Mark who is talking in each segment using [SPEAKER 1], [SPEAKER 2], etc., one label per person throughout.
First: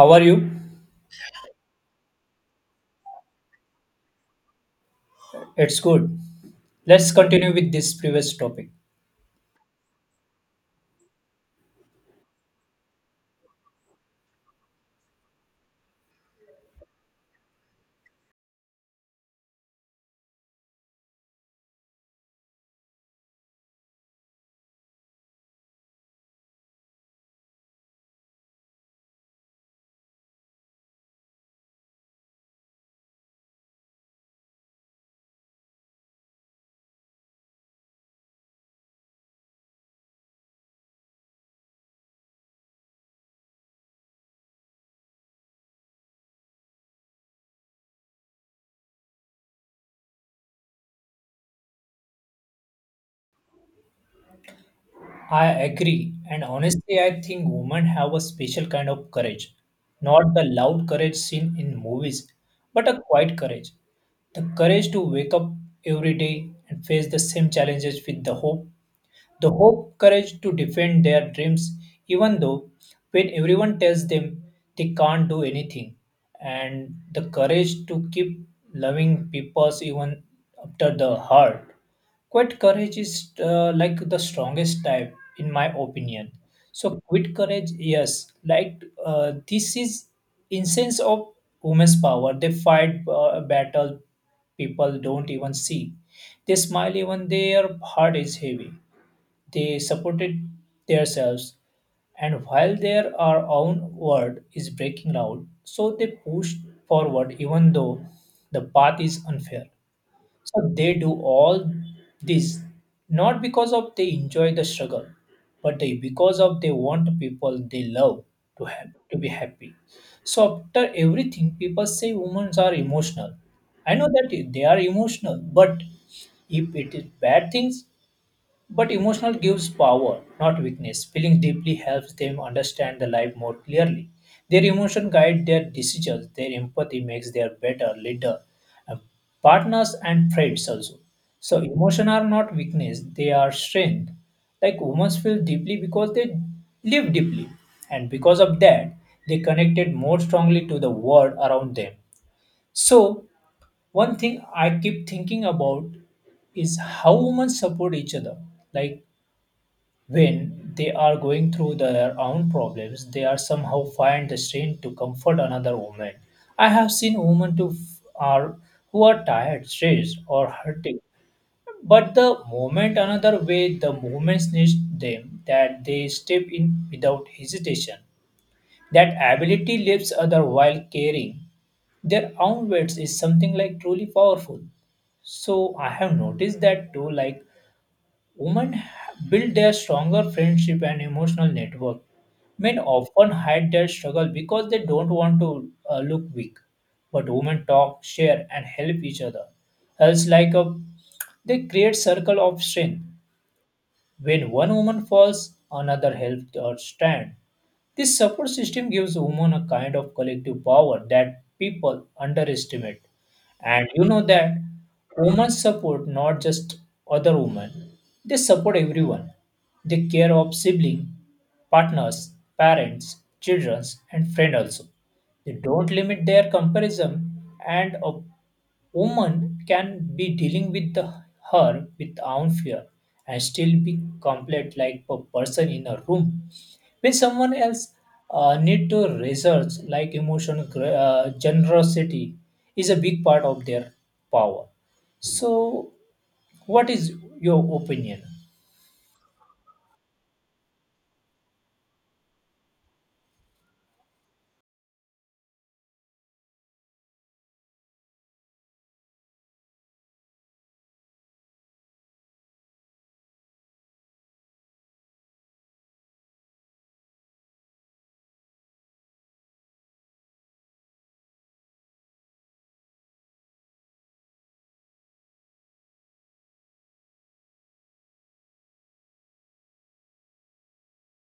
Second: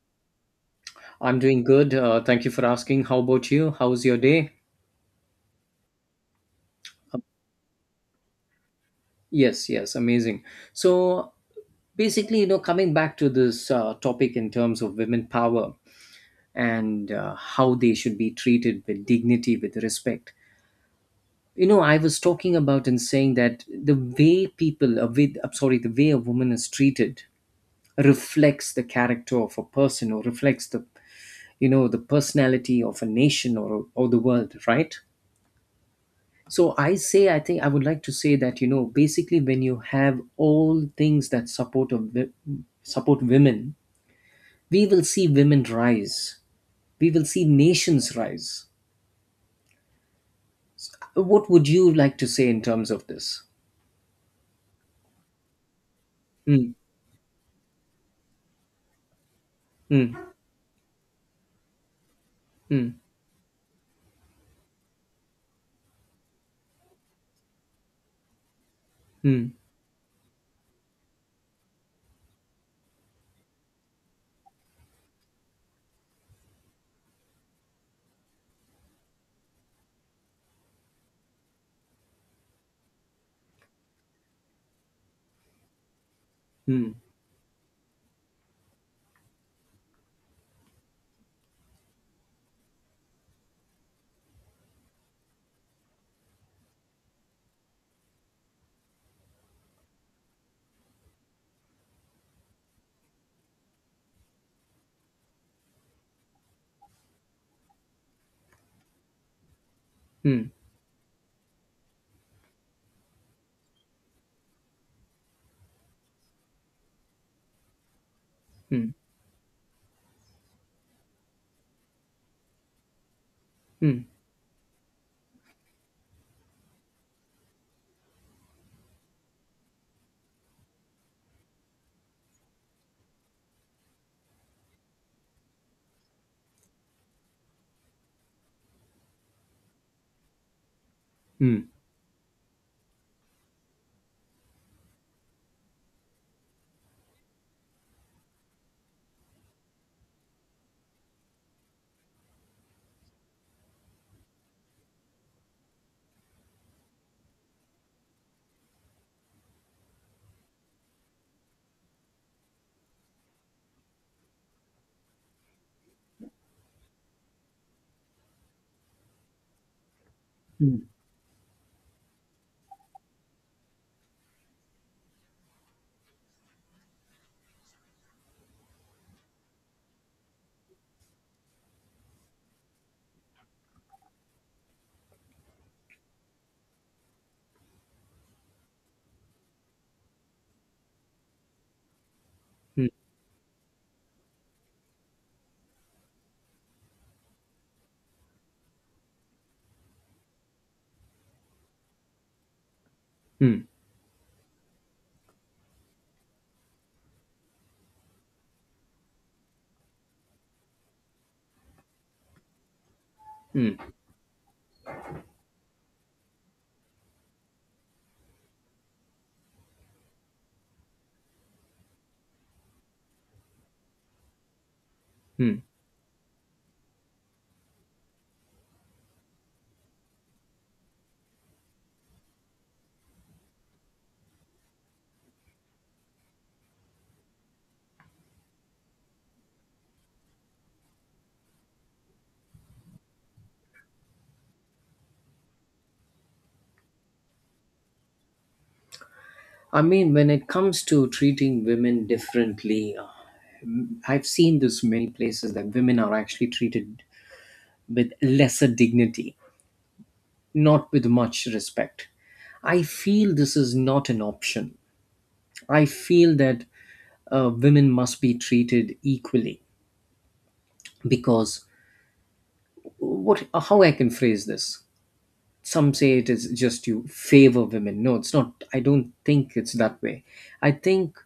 [SPEAKER 1] How are you?
[SPEAKER 2] I'm doing good. Thank you for asking. How about you? How's your day?
[SPEAKER 1] It's good. Let's continue with this previous topic.
[SPEAKER 2] Yes, amazing. So, Coming back to this topic in terms of women power and how they should be treated with dignity, with respect. You know, I was talking about and saying that the way people, with, I'm sorry, the way a woman is treated reflects the character of a person or reflects the personality of a nation or the world, right? So I say, I think I would like to say that you know, basically, when you have all things that support women, we will see women rise. We will see nations rise. What would you like to say in terms of this?
[SPEAKER 1] I agree, and
[SPEAKER 2] Hmm.
[SPEAKER 1] honestly, I think women have a special kind of courage.
[SPEAKER 2] Hmm.
[SPEAKER 1] Not the loud courage seen in movies, but
[SPEAKER 2] Hmm.
[SPEAKER 1] a quiet courage. The courage to wake up every day and face the same challenges with the hope
[SPEAKER 2] Hmm.
[SPEAKER 1] The hope, courage to defend their dreams, even though when everyone tells them they can't do anything, and the courage to keep loving people even after the hurt. Quit courage is like the strongest type, in my opinion.
[SPEAKER 2] Hmm.
[SPEAKER 1] So, quit courage, yes, like this is in of women's power. They fight battle people don't even see. They smile even their heart is heavy. They supported themselves, and while their our own world is breaking out, so they push forward even though the path is unfair.
[SPEAKER 2] Hmm.
[SPEAKER 1] So they do all this not because of they enjoy the struggle, but they because of they want people they love to have
[SPEAKER 2] Hmm.
[SPEAKER 1] to be happy. So after everything, people say women are emotional.
[SPEAKER 2] Hmm. Hmm.
[SPEAKER 1] I
[SPEAKER 2] Hmm.
[SPEAKER 1] know that they are emotional, but if it is bad things, but emotional gives power, not weakness. Feeling deeply helps them understand the life more clearly. Their emotion guide their decisions. Their empathy makes them better leader, uh, partners and friends also.
[SPEAKER 2] Hmm.
[SPEAKER 1] So emotion are not weakness; they are strength. Like women feel deeply because they live deeply, and because of that, they connected more strongly to the world around them. So one thing I keep thinking about is how women support each other. Like when they are going through their own problems, they are somehow find the strength to comfort another woman. I have seen are who are tired, stressed, or hurting, but the moment another way the movements needs them that they step in without hesitation. That ability lifts other while caring. Their own words is something like truly powerful. So I have noticed that too, like women build their stronger friendship and emotional network. Men often hide their struggle because they don't want to look weak. But women talk, share, and help each other. Else, like a, they create circle of strength.
[SPEAKER 2] Hmm.
[SPEAKER 1] When one woman falls, another helps her stand. This support system gives women a kind of collective power that people underestimate.
[SPEAKER 2] Hmm.
[SPEAKER 1] And you know that women support not just other women, they support everyone. They care of siblings, partners, parents, children, and friends also. They
[SPEAKER 2] Hmm.
[SPEAKER 1] don't limit their comparison and woman can be dealing with her with own fear and still be complete like a person in a room when someone else need to research like emotion generosity is a big part of their power. So what is your opinion?
[SPEAKER 2] I mean, when it comes to treating women differently, I've seen this many places that women are actually treated with lesser dignity, not with much respect. I feel this is not an option. I feel that women must be treated equally, because what, how I can phrase this, some say it is just you favor women. No, it's not. I don't think it's that way. I think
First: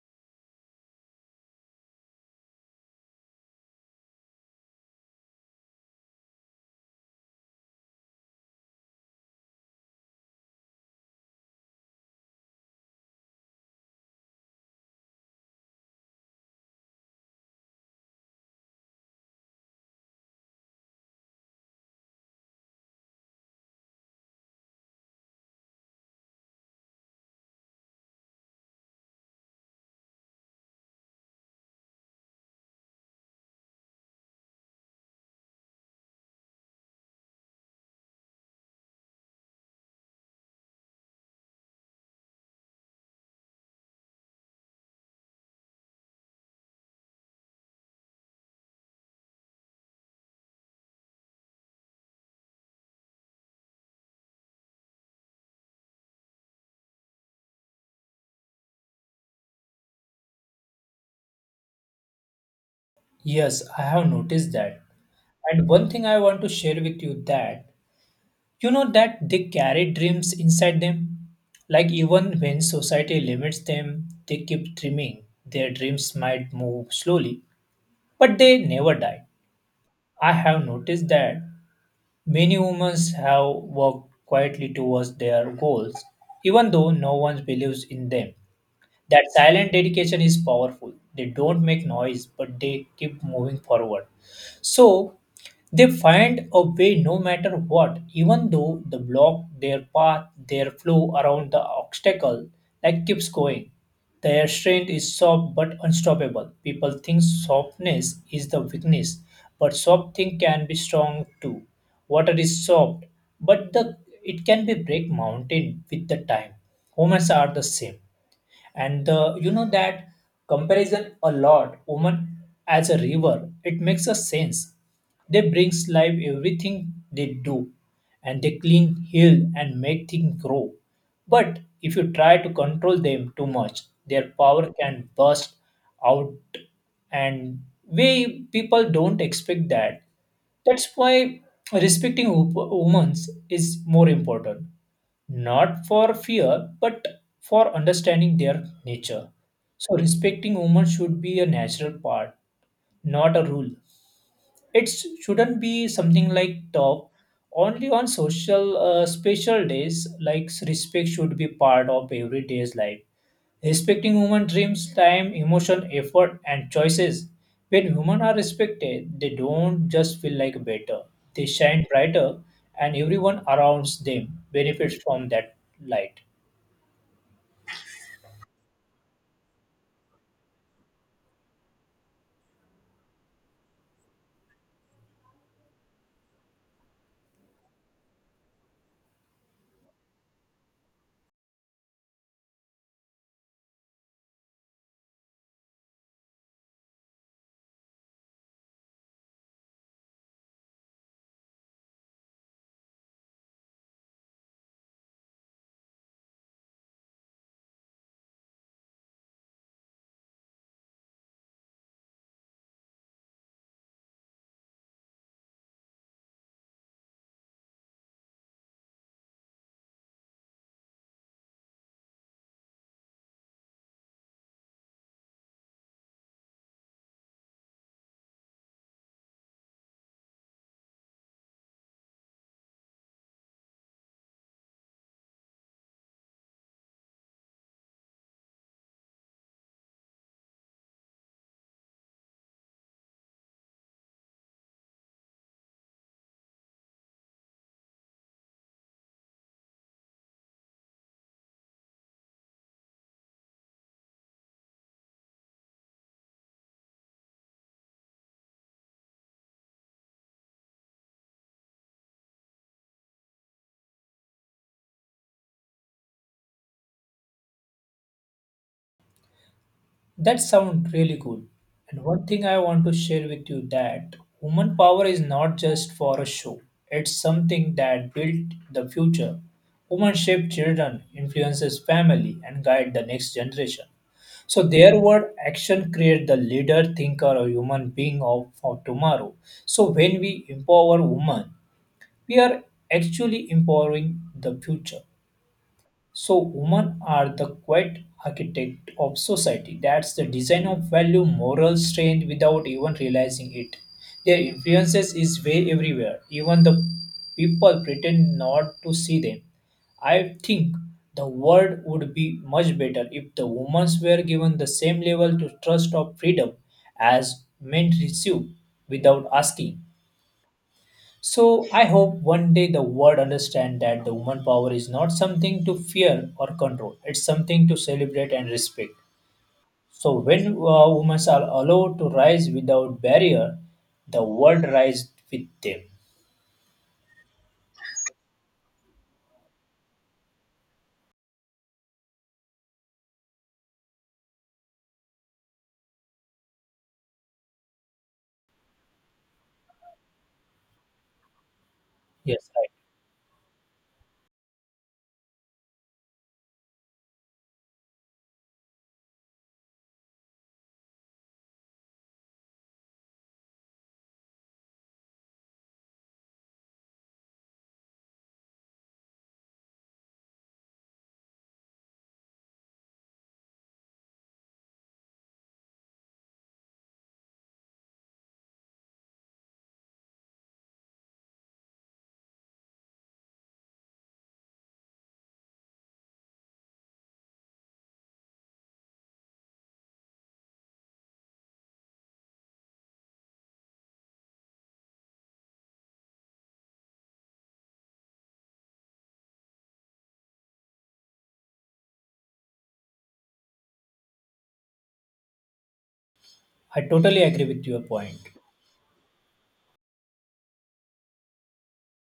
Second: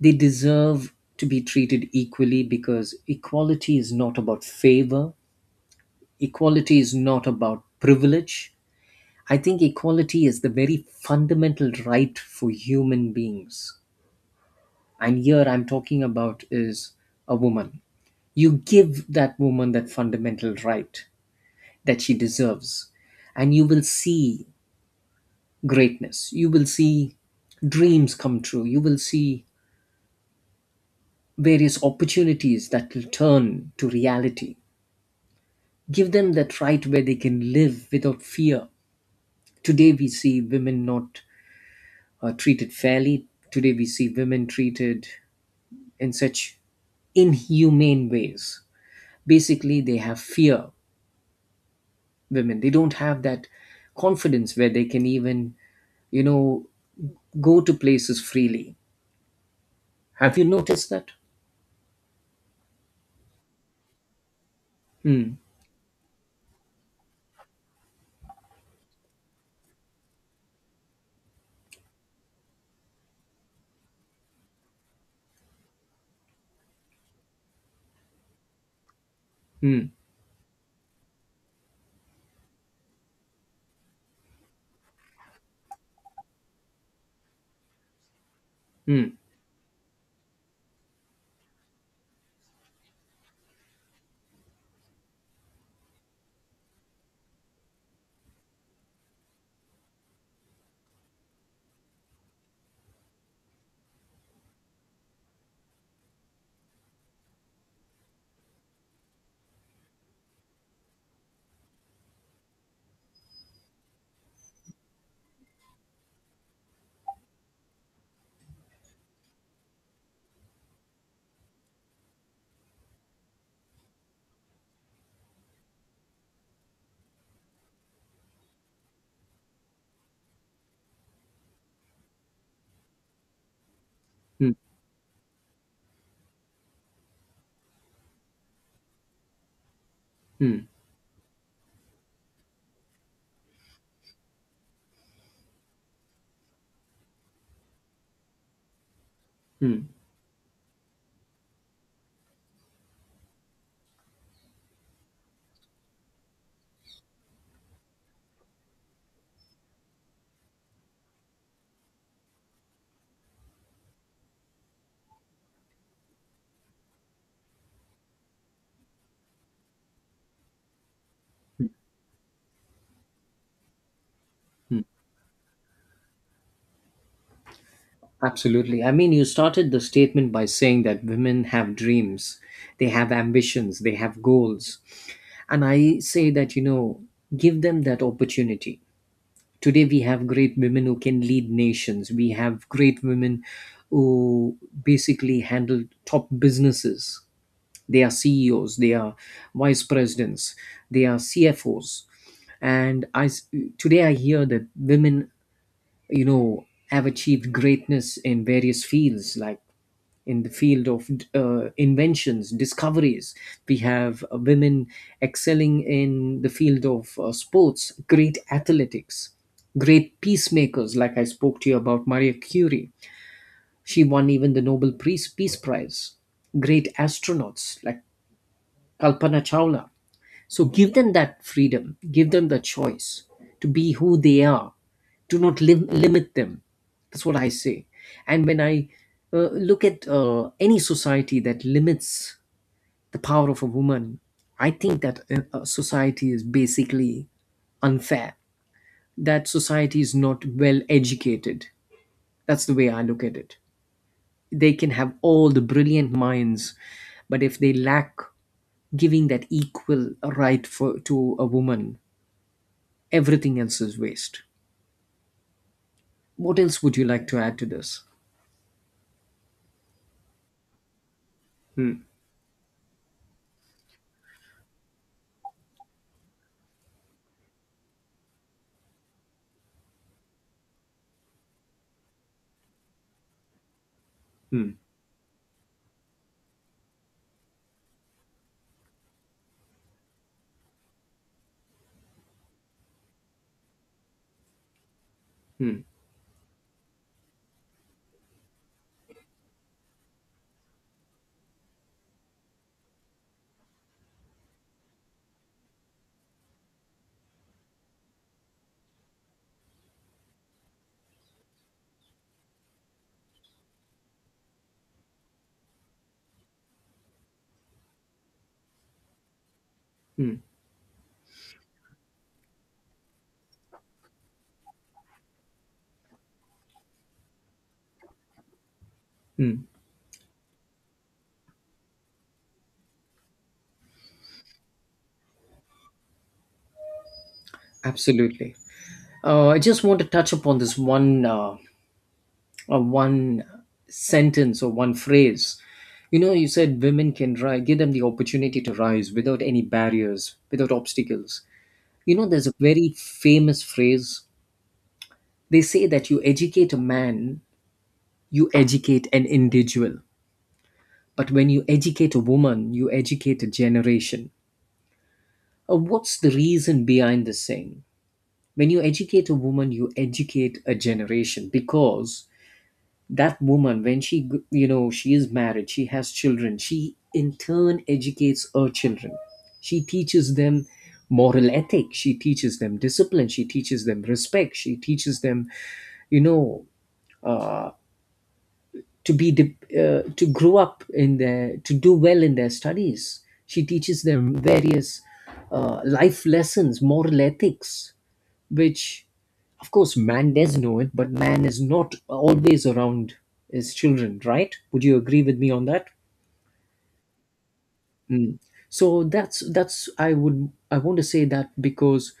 [SPEAKER 2] they deserve to be treated equally, because equality is not about favor, equality is not about privilege. I think equality is the very fundamental right for human beings. And here I'm talking about is a woman. You give that woman that fundamental right that she deserves, and you will see greatness. You will see dreams come true. You will see various opportunities that will turn to reality. Give them that right where they can live without fear. Today we see women not treated fairly. Today we see women treated in such inhumane ways. Basically, they have fear, women. They don't have that confidence where they can even, you know, go to places freely. Have you noticed that?
[SPEAKER 1] Yes, I have noticed that,
[SPEAKER 2] Hmm,
[SPEAKER 1] and one thing I want to share with you that you know that they carry dreams inside them. Like even when society limits them, they keep dreaming. Their dreams might move slowly, but they never die.
[SPEAKER 2] hmm,
[SPEAKER 1] I have noticed that many women have worked quietly towards their goals, even though no one believes in them.
[SPEAKER 2] hmm,
[SPEAKER 1] That silent dedication is powerful. They don't make noise, but they keep moving forward. So they find a way no matter what, even though the block, their path, their flow around the obstacle like keeps going. Their strength is soft but unstoppable. People think softness is the weakness, but soft thing can be strong too. Water is soft, but the it can be break mountain with the time. Humans are the same, and the you know that comparison a lot woman as a river, it makes a sense. They brings life everything they do, and they clean, heal and make things grow, but if you try to control them too much, their
[SPEAKER 2] hmm,
[SPEAKER 1] power can burst out. And we people don't expect that.
[SPEAKER 2] hmm,
[SPEAKER 1] That's why respecting women is more important, not for fear, but for understanding their nature.
[SPEAKER 2] hmm,
[SPEAKER 1] So, respecting women should be a natural part, not a rule. It shouldn't be something like top only on social special days. Like respect should be part of everyday's life. Respecting human dreams, time, emotion, effort, and choices. When humans are respected, they don't just feel like better. They shine brighter, and everyone around them
[SPEAKER 2] hmm.
[SPEAKER 1] benefits from that light.
[SPEAKER 2] Absolutely. I mean, you started the statement by saying that women have dreams, they have ambitions, they have goals. And I say that, you know, give them that opportunity. Today we have great women who can lead nations. We have great women who basically handle top businesses. They are CEOs, they are vice presidents, they are CFOs. and i s- Today I hear that women, you know, have achieved greatness in various fields, like in the field of inventions, discoveries. We have women excelling in the field of sports, great athletics, great peacemakers. Like I spoke to you about Maria Curie. She won even the Nobel Peace Prize. Great astronauts like Kalpana Chawla. So give them that freedom, give them the choice to be who they are. Do not limit them. That's what I say. And when I look at any society that limits the power of a woman, I think that a society is basically unfair. That society is not well educated. That's the way I look at it. They can have all the brilliant minds, but if they lack giving that equal right for to a woman, everything else is waste. What else would you like to add to this?
[SPEAKER 1] That sounds really cool. And one thing I want to share with you that woman power is not just for a show. It's something that built the future. Women shape children, influences family, and guide the next generation. So their word action create the leader, thinker, or human being of for tomorrow. So when we empower women, we are actually empowering the future.
[SPEAKER 2] Hmm,
[SPEAKER 1] So women are the quiet architect of society. That's the design of value, moral strength without even realizing it. Their influences is way everywhere. Even the people pretend not to see them. I think the world would be much better if the women were given the same level to trust of freedom as men receive without asking.
[SPEAKER 2] hmm,
[SPEAKER 1] So I hope one day the world understand that the woman power is not something to fear or control. It's something to celebrate and respect.
[SPEAKER 2] hmm.
[SPEAKER 1] So when women are allowed to rise without barrier, the world rise with them.
[SPEAKER 2] Absolutely. I just want to touch upon this one, one sentence or one phrase. You know, you said women can rise, give them the opportunity to rise without any barriers, without obstacles. You know, there's
[SPEAKER 1] Yes,
[SPEAKER 2] a
[SPEAKER 1] right.
[SPEAKER 2] very famous phrase. They say that you educate a man, you educate an individual. But when you educate a woman, you educate a generation. What's the reason behind this saying? When you educate a woman, you educate a generation, because that woman, when she, you know, she is married, she has children, she in turn educates her children. She teaches them moral ethics, she teaches them discipline, she teaches them respect, she teaches them, you know, uh, to grow up in their, to do well in their studies. She teaches them various life lessons, moral ethics, which of course man does know it, but man is not always around his children, right? Would you agree with me on that?
[SPEAKER 1] I totally agree with your point.
[SPEAKER 2] Mm. So that's I would, I want to say that, because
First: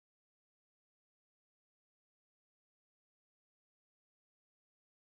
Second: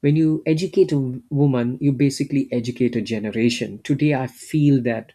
[SPEAKER 2] when you woman, you basically educate a generation. Today I feel that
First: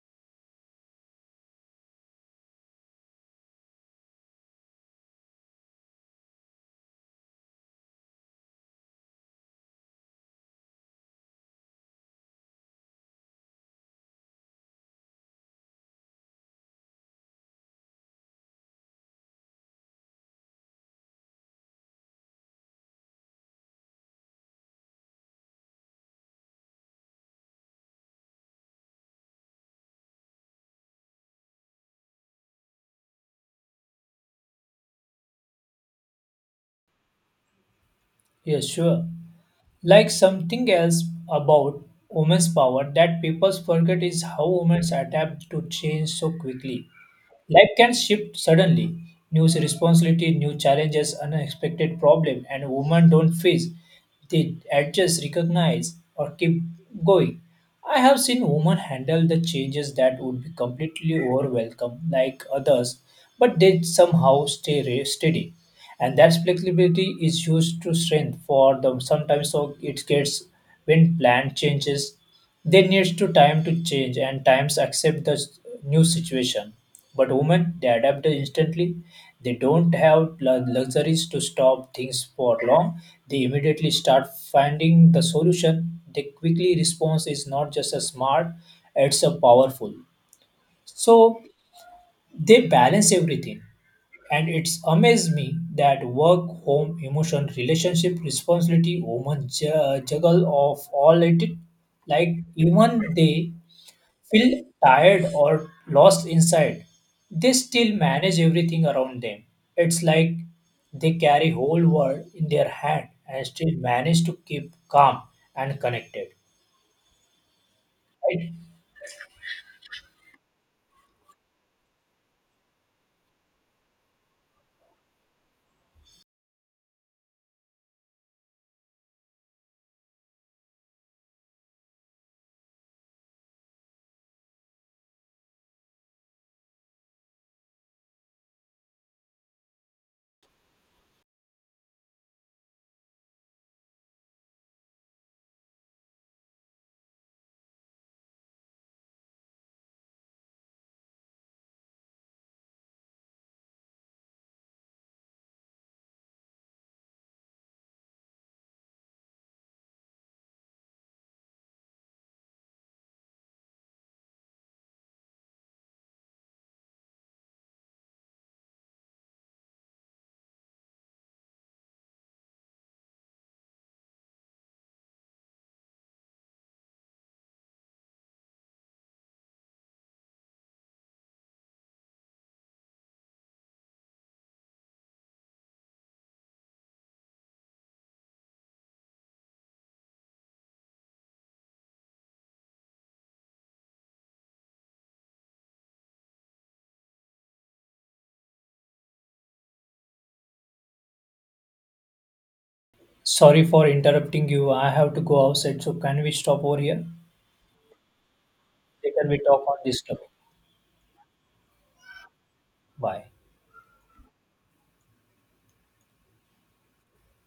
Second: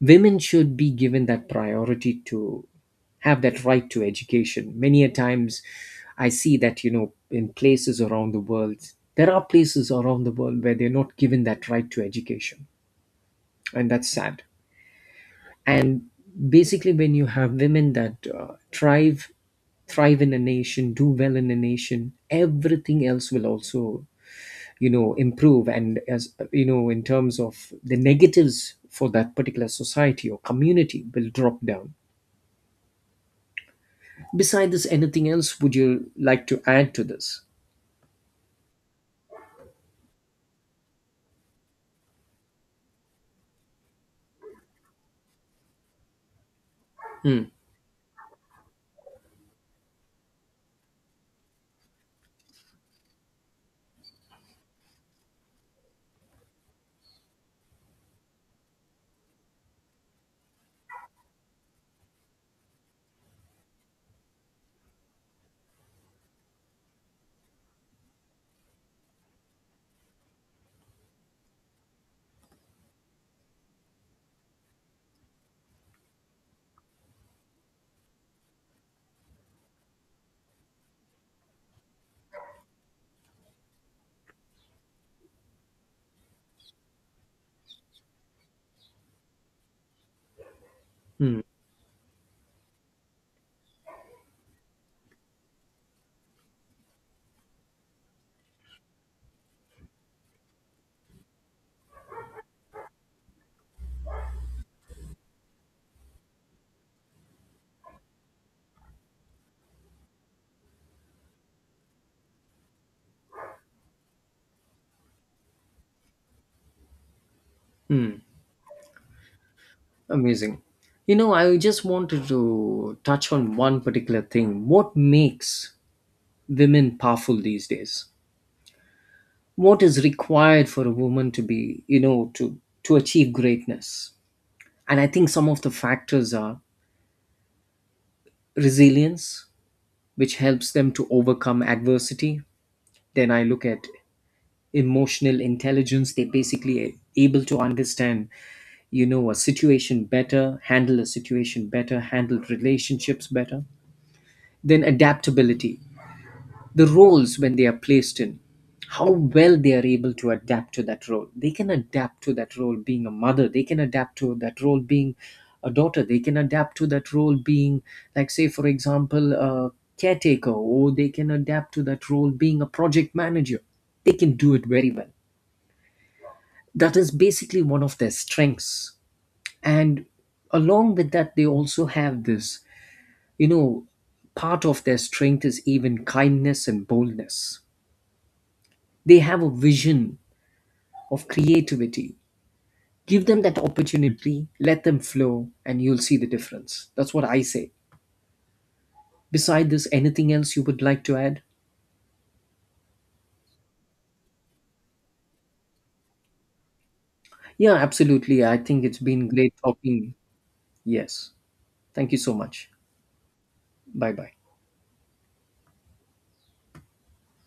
[SPEAKER 2] women should be given that priority to have that right to education. Many a times I see that, you know, in places around the world, there are places around the world where they're not given that right to education, and that's sad. And basically, when you have women that thrive in a nation, do well in a nation, everything else will also, you know, improve, and as you know, in terms of the negatives for that particular society or community, will drop down. Besides this, anything else would you like to add to this?
[SPEAKER 1] Yes, sure. Like something else about women's power that people forget is how women adapt to change so quickly.
[SPEAKER 2] Hmm.
[SPEAKER 1] Life can shift suddenly. New responsibility, new challenges, unexpected problem, and women don't face. They adjust, recognize, or keep going. I have seen women handle the changes that would be completely overwhelmed, like others, but they somehow steady. And that flexibility is used to strength for them. Sometimes so it gets when plan changes, they needs to time to change and times accept the new situation. But women, they adapt instantly. They don't have luxuries to stop things for long. They immediately start finding the solution. They quickly response is not just a smart, it's a powerful.
[SPEAKER 2] Hmm.
[SPEAKER 1] So they balance everything. And it's amazed me that work, home, emotion, relationship, responsibility, woman juggle of all it. Like even they feel tired or lost inside, they still manage everything around them. It's like they carry whole world in their hand and still manage to keep calm and connected. Right?
[SPEAKER 2] Amazing. You know, I just wanted to touch on one particular thing. What makes women powerful these days? What is required for a woman to be, you know, to achieve greatness? And I think some of the factors are resilience, which helps them to overcome adversity. Then I look at emotional intelligence. They're basically able to understand, you know, a situation better, handle a situation better, handle relationships better. Then adaptability, the roles when they are placed in, how well they are able to adapt to that role. They can adapt to that role being a mother, they can adapt to that role being a daughter, they can adapt to that role being, like, say, for example, a caretaker, or they can adapt to that role being a project manager. They can do it very well. That is basically one of their strengths. And along with that, they also have this, you know, part of their strength is even kindness and boldness. They have a vision of creativity. Give them that opportunity, let them flow, and you'll see the difference. That's what I say. Beside this, anything else you would like to add?
[SPEAKER 1] Sorry for interrupting you. I have to go outside. So can we stop over here?
[SPEAKER 2] Yeah, absolutely. I think it's been
[SPEAKER 1] Later we
[SPEAKER 2] great
[SPEAKER 1] talk on this
[SPEAKER 2] talking.
[SPEAKER 1] topic.
[SPEAKER 2] Yes. Thank you so much.
[SPEAKER 1] Bye.
[SPEAKER 2] Bye bye.